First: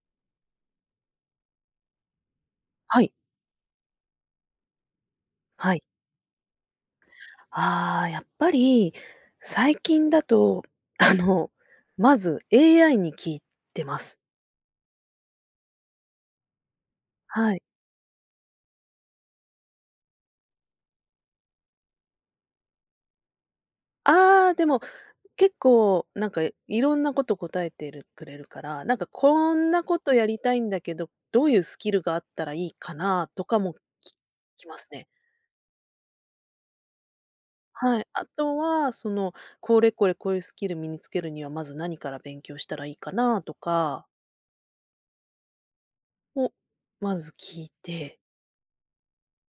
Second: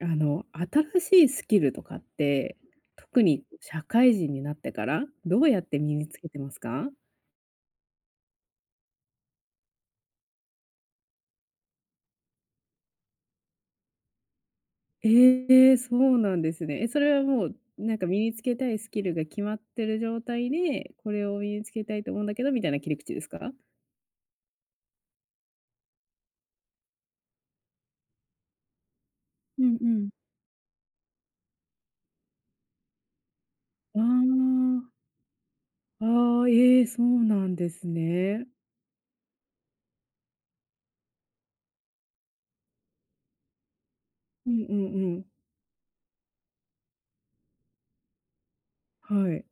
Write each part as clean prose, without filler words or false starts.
新しいスキルとかって、はい、特に社会人になってから、どうやっはてい。身につけてますか？ああ、やっぱり、最近だと、あの、まず AI に聞いてます。ええ、そうなんですね。え、それはもはう、い。身につけたいスキルが決まってる状態で、これを身につけたいと思うんだけどみたいな切り口ですか？ああ、でも結構なんかいろんなこと答えてるくれるから、なんかこうんんなうこん。とやりたいんだけど、どういうスキルがあったらいいかなとかもききあますね。あ、ああ、ええ、そうなんですはい。あね。とは、これこれこういうスキル身につけるには、まず何から勉強したらいいかなとかうんうんうん。を、まず聞いてはい。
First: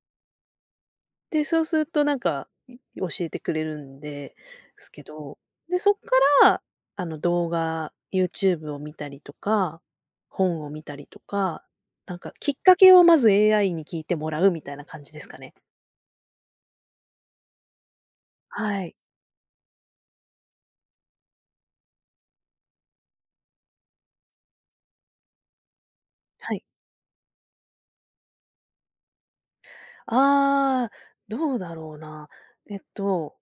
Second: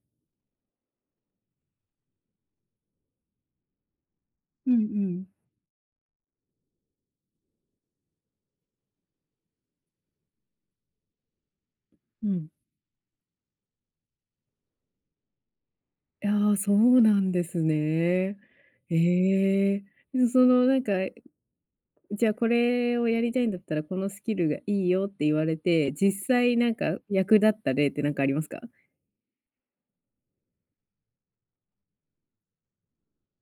で、そうするとなんか、教えてくれるんでうんうすけん、ど、で、そっから、動画、YouTube を見たりとか、本を見たりとか、なんうかん。きっかけをまず AI に聞いてもらうみたいな感じですかね。いや、そうなんですね。はい。ええ。そのなんかじゃあこれをやりたいんだったら、このスキルがいいよって言われて、実は際い。なんか役立った例ってなんかありますか？ああ、どうだろうな。えっと、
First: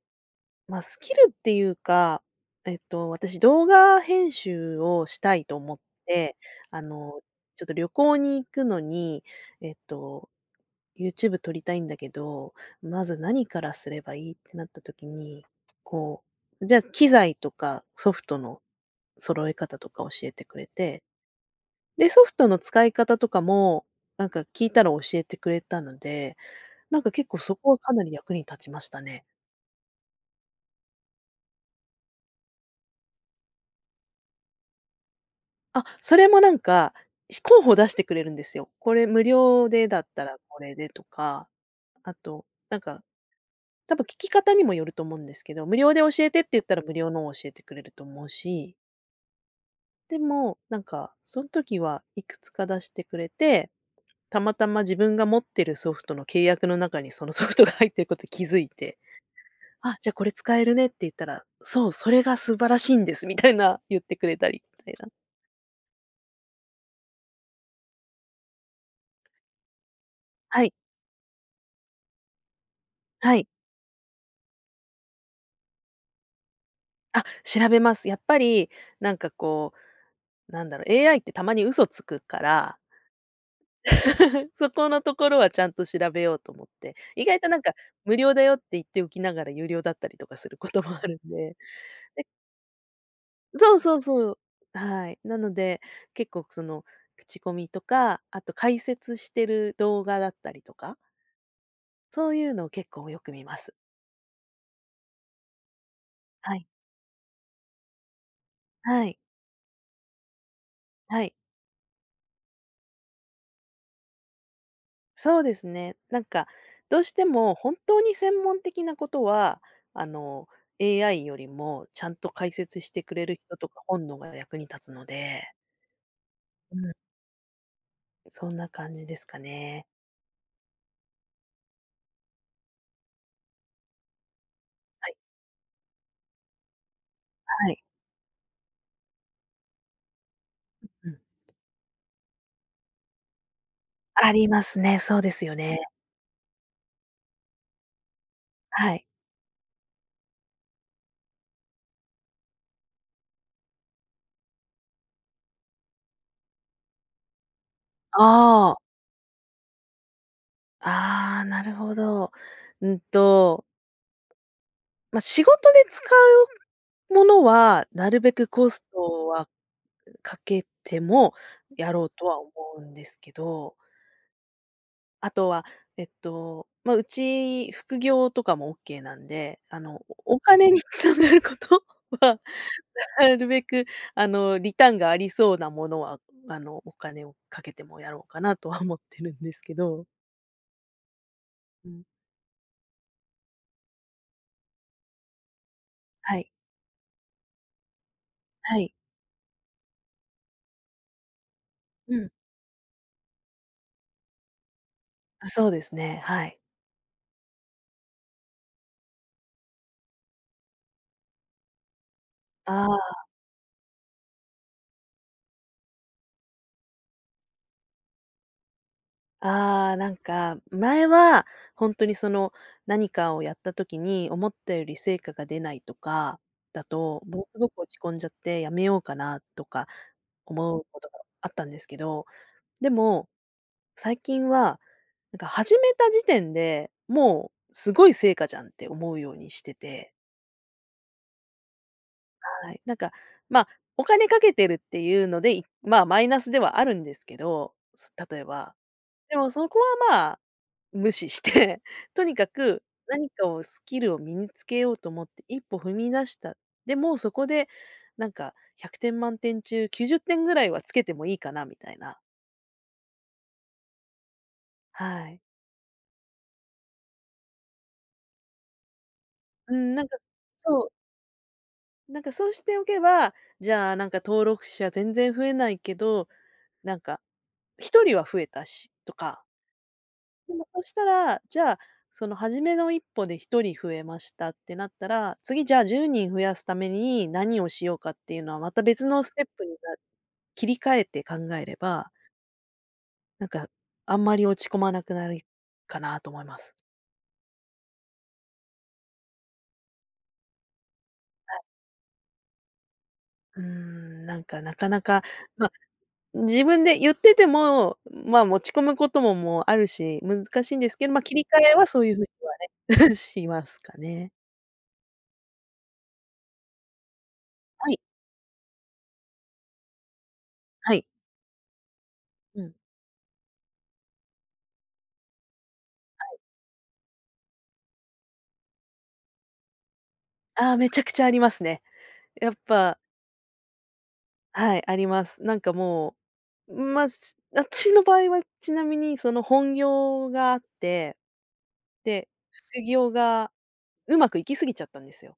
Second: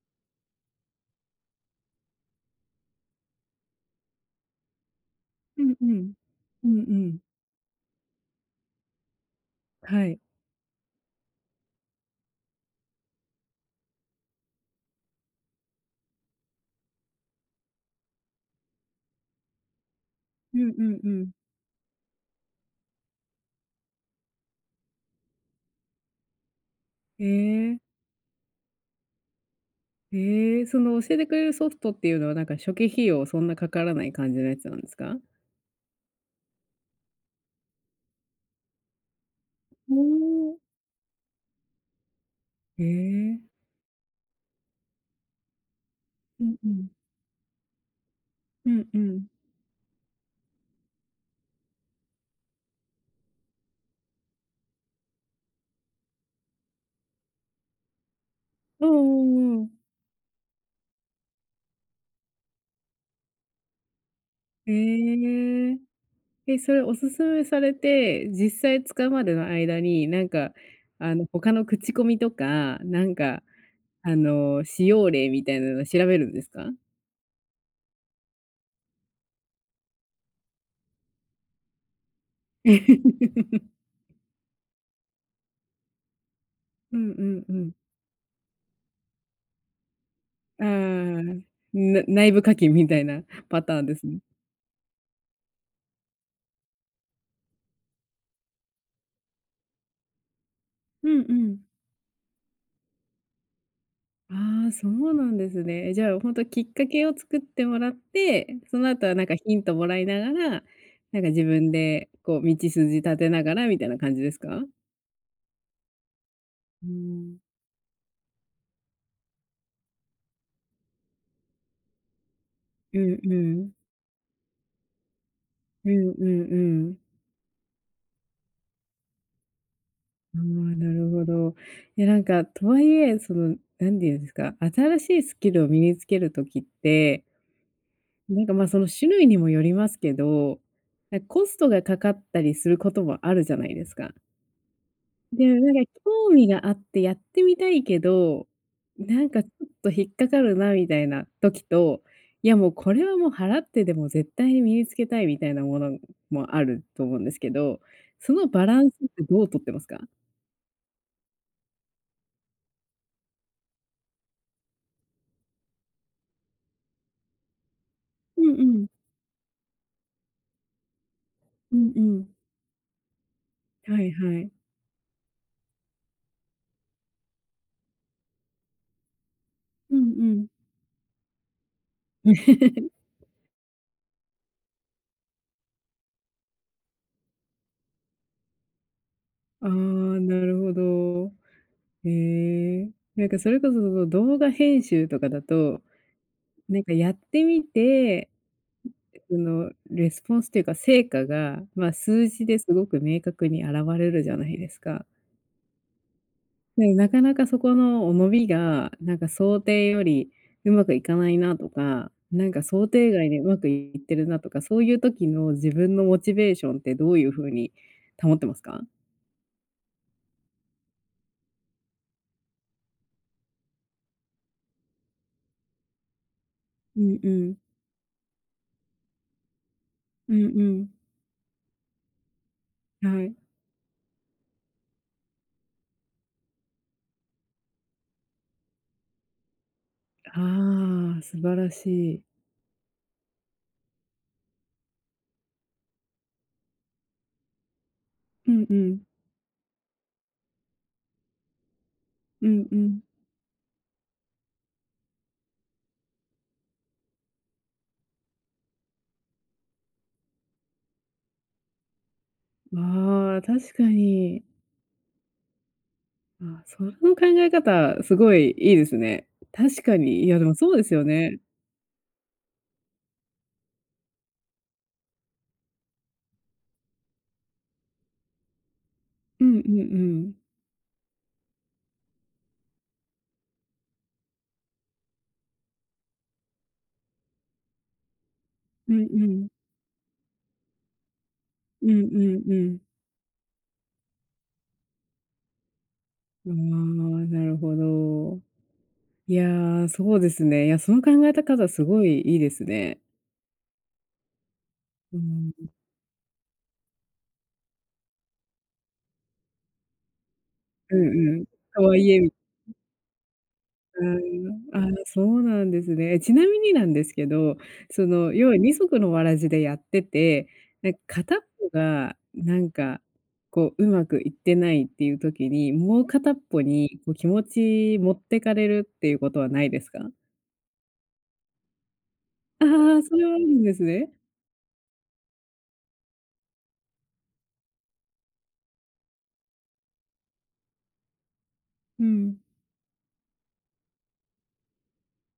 ま、スキルっていうか、私動画編集をしたいとう思んっうん。て、うんあうん。の、ちょっと旅行に行くのに、えっはい。と YouTube 撮りたいんだけど、まず何からすればいいってなった時に、こう、じゃあ機材とかソフトの揃え方とか教えてくうれんうんて、うん。で、ソフトの使い方とかも、なんか聞いたら教えてくれたので、なんかえ結構そこはえ。かなり役に立ちましたね。ええ、その教えてくれるソフトっていうのは、なんか初期費用そんなかからない感じのやつなんですか？あ、それもなんか、候補出してくれるんですよ。これ無料でおだったらお。これでとか、あと、なんえか、え。多分聞き方にもよると思うんですけど、無料で教えてっうてん言っうたらん。無料のを教えてくれると思ううしんうん。でも、なんか、その時はいくつか出してくれて、たまたま自分が持ってるソフトの契約の中にそのソフトが入ってること気づいうんうんて、うんうんうんうんう「あ、じゃ、これ使えるね」って言ったら、「そう、それが素晴らしいんです」みたいな言ってくれたりみたいな。ええ。え、それおすすめされて、実際使うまでの間に、なんか、はい、他の口コミとか、なんはか、い。使用例みたいなの調べるんですか？あ、調べます。やっぱり、なんかこう、なんだろう、AI ってたまに嘘つくから、そこのところはちゃんと調べようと思って、うんう意外んとうなんかん。無料だよって言っておきながら有料だったりとかするあこともあるんあ、で。な内部課金みたいなパタそうーンそでうすね。そう。はい。なので、結構その、口コミとか、あと解説してる動画だったりとか、うんうん。そういうのを結構よく見ます。ああ、そうなんですね。え、じゃあ、本当はきい。っかけを作ってもらって、そのは後はい。なんかヒントもらいながら、なはんかい。自分でこう道筋立てながらみたいな感じですか？そうですね。なんか、うどうしてん。も本当に専門的なことは、あの、AI よりもちゃんと解説しうてくんれるう人とん。か本能が役に立つので、うんうんううん、ん。そんな感じですかね。ああ、なるほど。いや、なんか、とはいえ、その、何て言うんですか、新はしい。いスキルを身につける時って、はい。なんか、まあ、その種類にもよりますけど、うなん。んかコストがかかったりすることもあるじゃないですか。ありますね。そうですでよもなんね。か興味があってやってみたいけど、はい。なんかちょっと引っかかるなみたいな時と、いやもうこれはもう払ってでも絶対に身につけたいみたいなものもあると思うんですけど、そのバああ。ランスってどう取ってますか？ああ、なるほど。うんと、まあ、仕事で使うものは、なるべうくんうコスん。トはかけてもうやんうろうとん。は思うんですけど、はいはい。あとは、まあ、うち副業とかもオッケーなんで、うんおうおん。金に繋がることは、なるべく、リターンがありそうなものは、お金をかけてもやろうかなとは思ってるんですああ、けど。なるほど。うん。へえ。なんかそれこそその動画編集とかだと、はい。なんかやってみてはい。そのレスポンスというか、成果が、まあ、う数ん。字ですごく明確に現れるじゃないですか。そうですね、はい。で、なかなかそこの伸びが、なんか想定よりうまくいかないなとか、なんかあ想定あ。外でうまくいってるなとか、そういう時の自分のモチベーションってどういう風に保ってますか？ああ、なんか、前は本当にその、何かをやった時に思ったより成果が出ないとかだうんと、うものん。すごく落ち込んじゃってやめようかなとかうんう思うん。ことがあったんですけど、ではも、い。最近は、なんか始めた時点で、もうすごい成果じゃんって思うようにしてて、ああ、素晴らしい。はい。なんか、まあ、お金かけてるっていうので、まあ、マイナスではあるんですけど、例えうんば。うん。でもそこはまあ無視して、とにかうんうくん。何かをスキルを身につけようと思って一歩踏み出した。で、もうそこでなんか100点満点中90点ぐらいはつけてもいいかなみたいな。ああ、確かに。はい。あその考え方、すごいいいですね。う確ん、かなんかに、いや、でもそうでそう、すよね。なんかそうしておけば、じゃあなんか登録者全然増えないけど、なんか1人は増えたしとかうんうんうん。でもそしたら、じゃあ、その初めの一歩で一人増えましたってなったら、次じゃあ10人増やすために何をしようかっていうのは、またうん別のうステッん。プに切り替えて考えれうんうば、んうん。なんかあんまり落ち込まなくなるかなと思いああ、ます。なるほど。いや、そうですね。いや、その考えた方すごいいいですね。うーん、なんかなかなうか、ん。ま、自分で言ってても、ま、持ち込むことももうあるし、難しいんですうけど、ま、ん切うりん。替えとははそういいうえ風みには しますかうね。ーん、ああ、そうなんですね。え、ちなみになんですけど、はい、その、要は二足のわらじでやってて、なんはかい。片っぽがなうんん。か、こう、うまくいってないっていう時に、もう片っぽにこう気持ち持ってかれるっていうことはないですか？ああ、めちゃくちゃありますね。やっあぱあ、それはあるんですね。はい、あります。なんかもう、まあ、し 私の場合はちなみにその本業があって、うで、ん。副業がうまくいき過ぎちゃったんですよ、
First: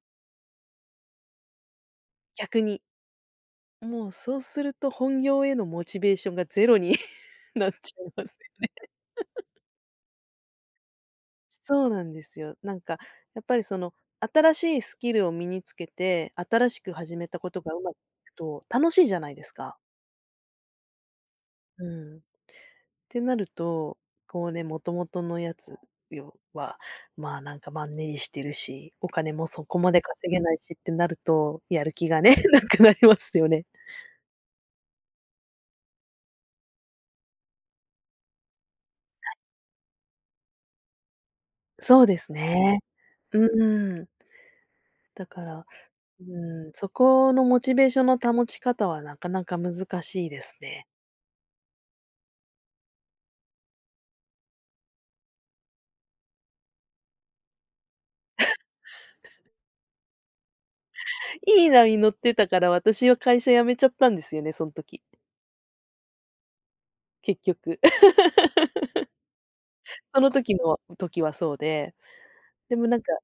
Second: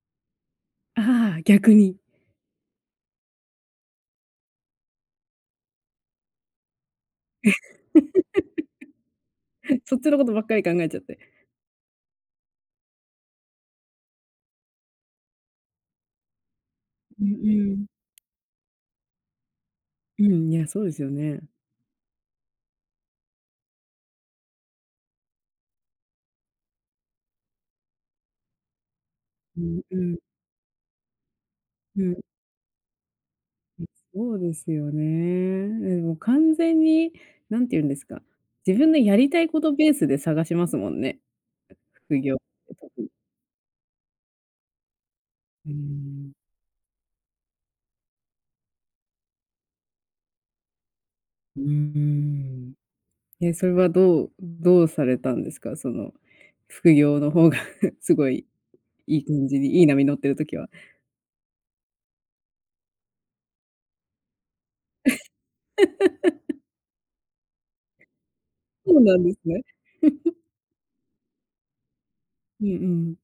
ああ、逆に。逆に。もうそうすると本業へのモチベーションがゼロに なっちゃいますね そっちのことばっかり考えちゃって。そうなんですよ。なんかやっぱりその新しいスキルを身につけて、新しく始うめんたことがううん。まくいくと楽しいじゃないですか。うん、いや、そうですよね。うん。ってなると、こうね、もともとのやつは、まあ、なんかマンネリしてるし、お金もうそこんまうでん。稼げないしってなると、やるう気ん。がね、なくなりますよね。そうですよね。でもう完全に、なんて言うんですか、自分のやりたいことベースで探しますもんね、そうで副す業ってね。特に。うん。だから、うーうん。ん、そこのモチベーションの保ち方はなかなか難しいですね。うーん。え、それはどうどうされたんですか？その、副業の方が すごいいい感じに、いい波乗ってる時は。いい波に乗ってたから私は会社辞めちゃったんですよね、その時、結局。そうなんですね。その 時の時はそうで、うんでもうなんかん。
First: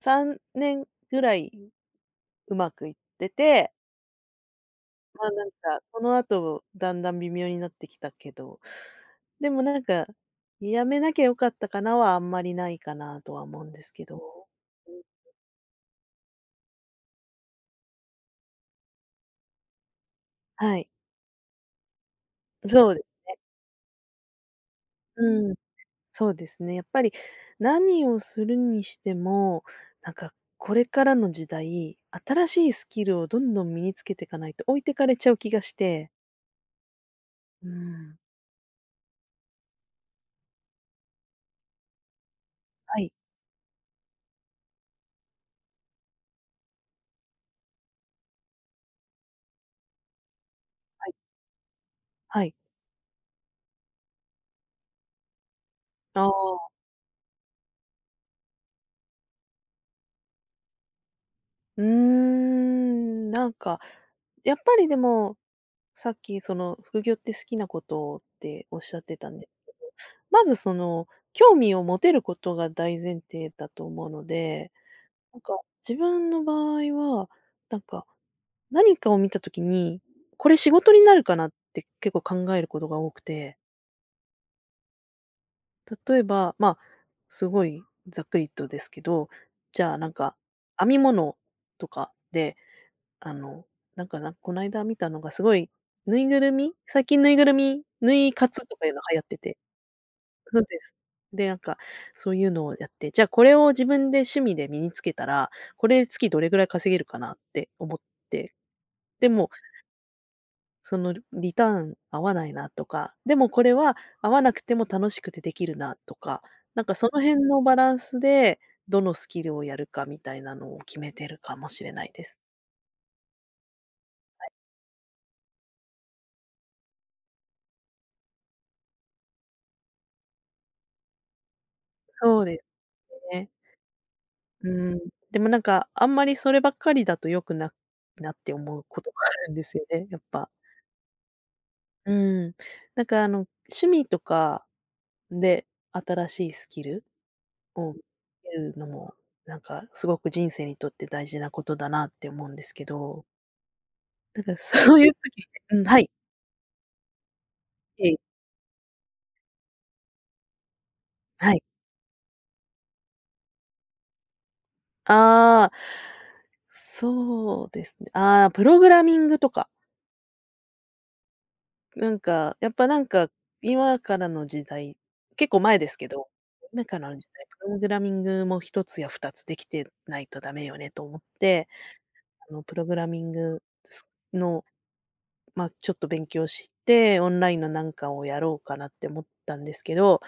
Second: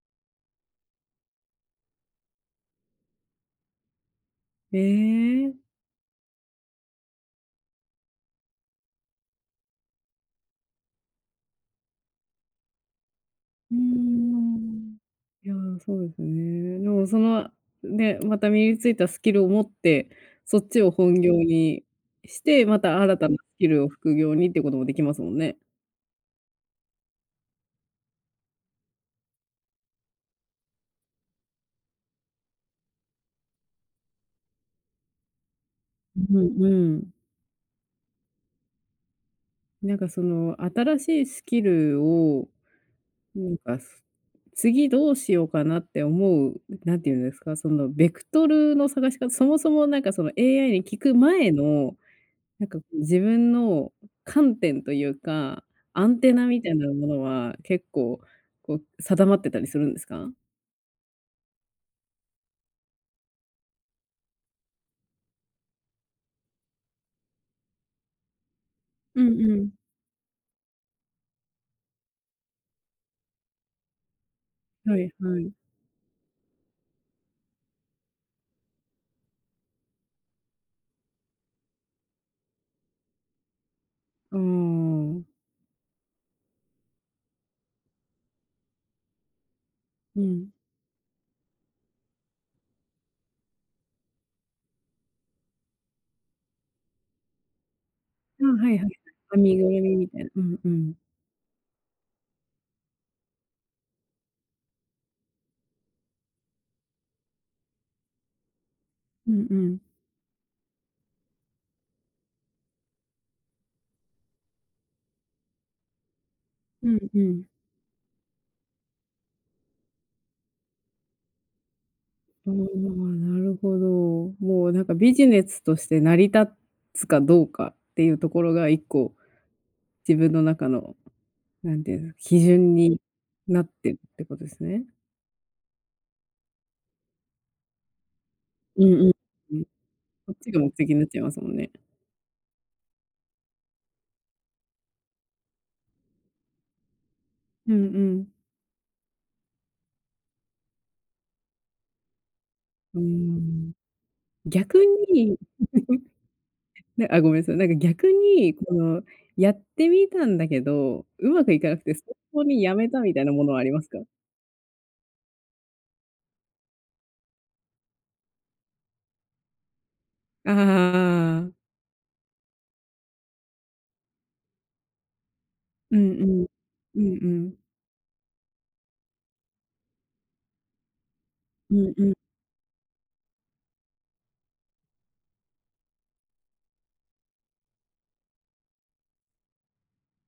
3年ぐらいうまくいってて、まあ、なえんえ。か、その後だんだん微妙になってきたけど、でもなんか、やめなきゃ良かったかなはあんまりないかなとは思うんうーですけど。ん。いや、そうですね。でもその、ね、また身についたスキルを持って、そっはちい、を本業にして、まそうたで新たなスキルを副業にってこともできますもんうん、ね。そうですね。やっぱり何をするにしても、なんかこれからの時代、新しいスキルをどんどん身につけてかないと置いてかれちゃう気がして。うんうん。うん。なんかその新しいスキルを、はい、なんか、す次どうしようかなって思う、なんていうんですか、そのベクトルの探し方、そもそもなんかその AI に聞はくい、前のはい。なんか自分の観点というか、アンあテナみあ。たいなものは結構、こう定まってたりするんですか？うーん、なんか、やっぱりでも、さっきその副業って好きなことっておっしゃってうたんんで、うん。まずその、興味を持てることが大前提だと思うので、はいなんはい。か自分の場合は、なんか何かを見た時に、これ仕事になるかなって結構考えることが多くて、ああ、例えば、まあ、すごいざっくりとですけど、じゃあなんうかん。編み物とかであの、なんか、この間見たのがすごい、ぬいぐるみ、ぬいあ、活はといはかいいうの流行って編みてぐるみみたいな。うそんううです。ん。で、なんか、そういうのをやって、じゃあこれを自分で趣味で身につけたら、これ月どれぐらい稼げるかなって思って、でうんも、うん。そのリターン合わないなとか、でもこれは合わなくても楽しくてできるなとか、なんうかんそのう辺ん。のバランスで、どのスキルをやるかみたいなのを決めてるかもしれないです。ああ、なるほど。もうなんかビジネスとして成り立つかどうかっていうところが一個自分の中の、なんていうの、基そうで準にすね。なってるってことですうね。ん、でもなんか、あんまりそればっかりだと良くなって思ううんこうとん。があるんですよね、やっこっぱ。ちが目的になっちゃいますもんね。うん。趣味とかで新しいスキルうんうを得んるのも、なんかすごく人生にとって大事なことだなって思うんですけうーど、ん。なんか逆そういう時に、うん、はい、なあ、ごめんなさい。なんか逆ええ、に、この、やってみたんだけど、うまくはいい。かなくて、そこにやめたみたいなものはありますか？ああ、そうですね。ああ、プログラミングとか。ああああ、なんか、やっぱなんか、今からの時代、結構前ですうけんうど、ん。今かうらんの時う代、ん。プログラミングも一つや二つできてないとダメよねと思って、うんうん、プログラミングすの、まあ、ちょっと勉強して、オンラインのなんかをやろうかなって思ったんですけど、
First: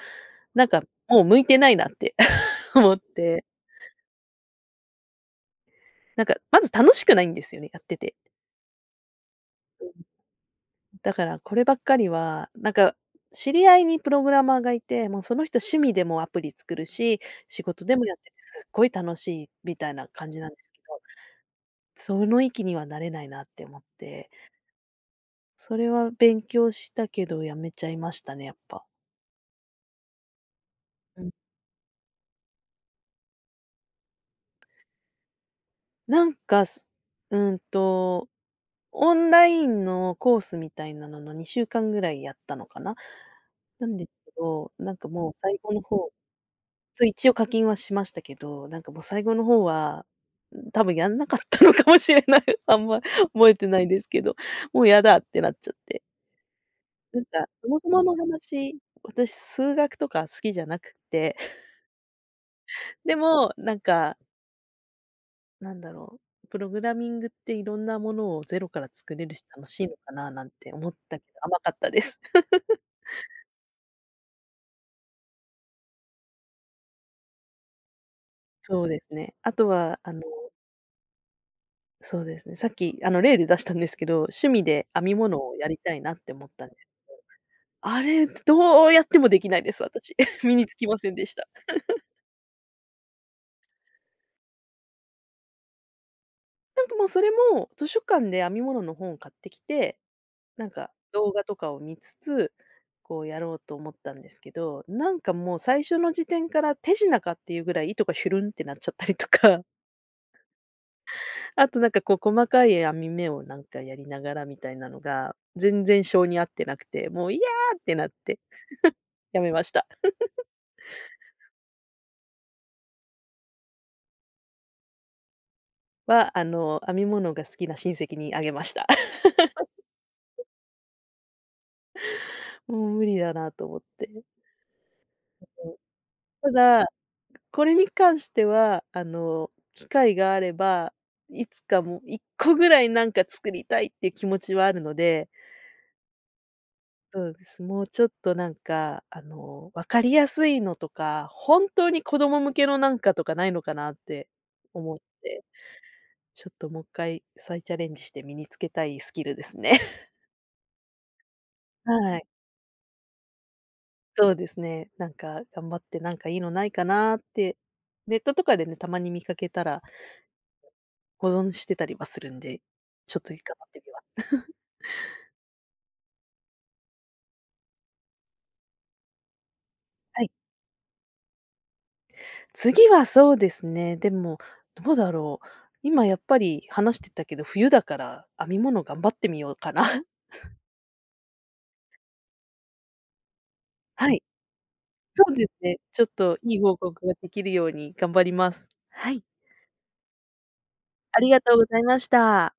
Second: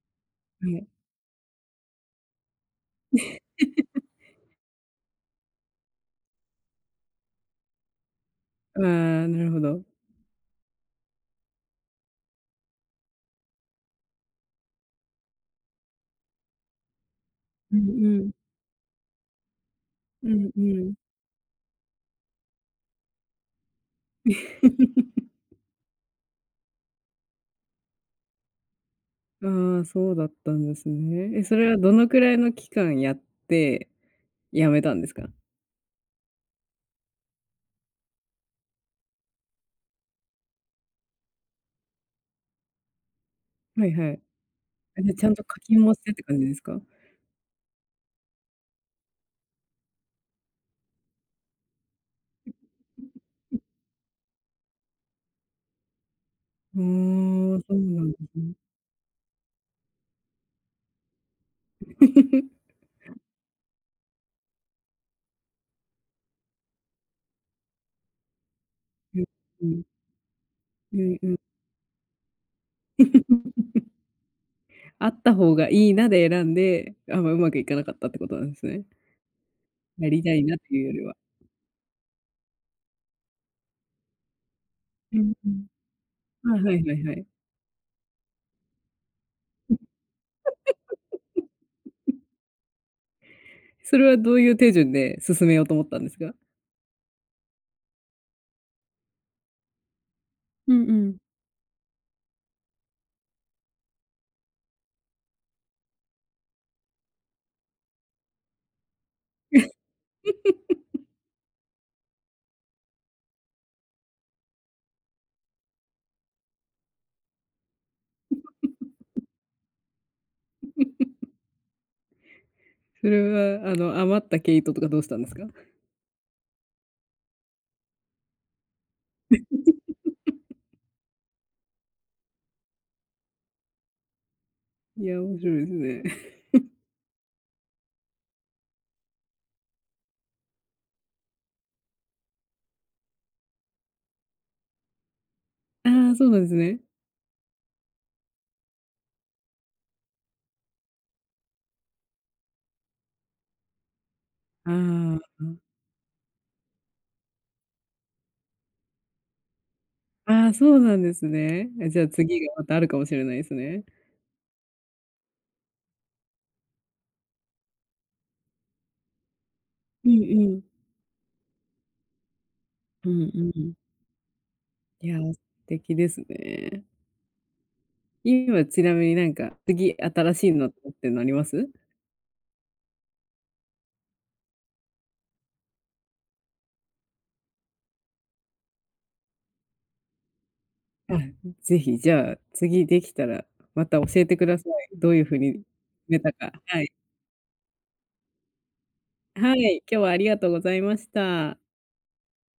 なんはかい。もう向いてないなって 思って、なんかまず楽しくないんですよね、やってて。ああ、なるほど。だからこればっかりは、なんか、知り合いにプログラマーがいて、もうその人趣味でもアプリ作るし、仕う事んでもやっうてん。て、すっごい楽しいみたいなう感じなんんでうすけん。ど、その域にはなれないなって思って、それは勉強したけどやめちゃいましたね、やっぱ。ああ、そうだったんですうん。ね。え、それはどのくらいの期間やって、やめたんですか？なんか、すうんと、オンラインのコースみたいなのの2週間ぐらいやったのかな。なはいんですはい。けど、なんあ、かじゃ、ちもゃんうと最課後の金もし方、てって感じですか？そう、一応課金はしましたけど、なんかもう最後の方は、多分やんなかったのかもしれない。あんま覚えてないですけど、もうやだってなっちゃって。ああ、なんか、そそもうそもなんのですね。話、私数学とか好きじゃなくて、でも、なんだろう、プログラミングっていろんなものをゼロから作うん、れるし、う楽しん、いのかななんて思っうたんけうん ど、甘かったです。あった方がいいなで選んで、あ、んま、うまくいかなかったってことなんですそね。うですね。あとは、やりたいなっていうよりは。そうですね、さっき例で出したんですけど、趣味で編みうん物うをやん。りたいなって思あ、った、はいはいはい。あれ、どうやってもできないです、私。身につきませんでした。それはどういう手順で進めようと思ったんですか？なんかもうそれも、図書館で編み物の本買ってきて、なんうんかうん。動画とかを見つつ、こうやろうと思ったんですけど、なんかもう最初の時点から手品かっていうぐらい糸がヒュルンってなっちゃったりとか、あとなんかこう細かい編み目をなんかやりながらみたいなのが、全然性に合ってなくて、もう「いや！」ってなってやめました。それは余った毛糸とかどうしたんですか？は、あの、編み物が好きな親戚にあげました。もう無理だなと思って。いや、面白いですね。ただ、これに関しては、あの、機会があれば、いつかもう個ぐらいなんか作りたいっていう気持ちはあるので、ああ、そうなんですね。そうです。もうちょっとなんか、あの、分かりやすいのとか、本当に子供向けのなんかとかないのかなって思っあて、ちょっともう一回再チャレンジして身につけたいスキルですね。あ、ああ、そうなんですね。じゃあはい、次がまたあるかもしれないですね。そうですね。なんか頑張ってなんかいいのないかなって、ネットとかでね、たまに見かけたらうんうん。保存してたりはするんで、うちょっんといいうかなっん。てみます。いや、素敵ですね。今ちなみになんか、次はい。新しいのとかってのあります？次はそうですね、でも、どうだろう。今やっぱり話してたけど、冬だから編み物頑張ってみようかな。あ、ぜひ、じゃあ、次できたらまた教はい、えてください。どういそうう風ですにね。ちょっ出たとか。いい報はい。告ができるように頑張ります。はい、はい、今日はありがとうございましありがとうた。ございました。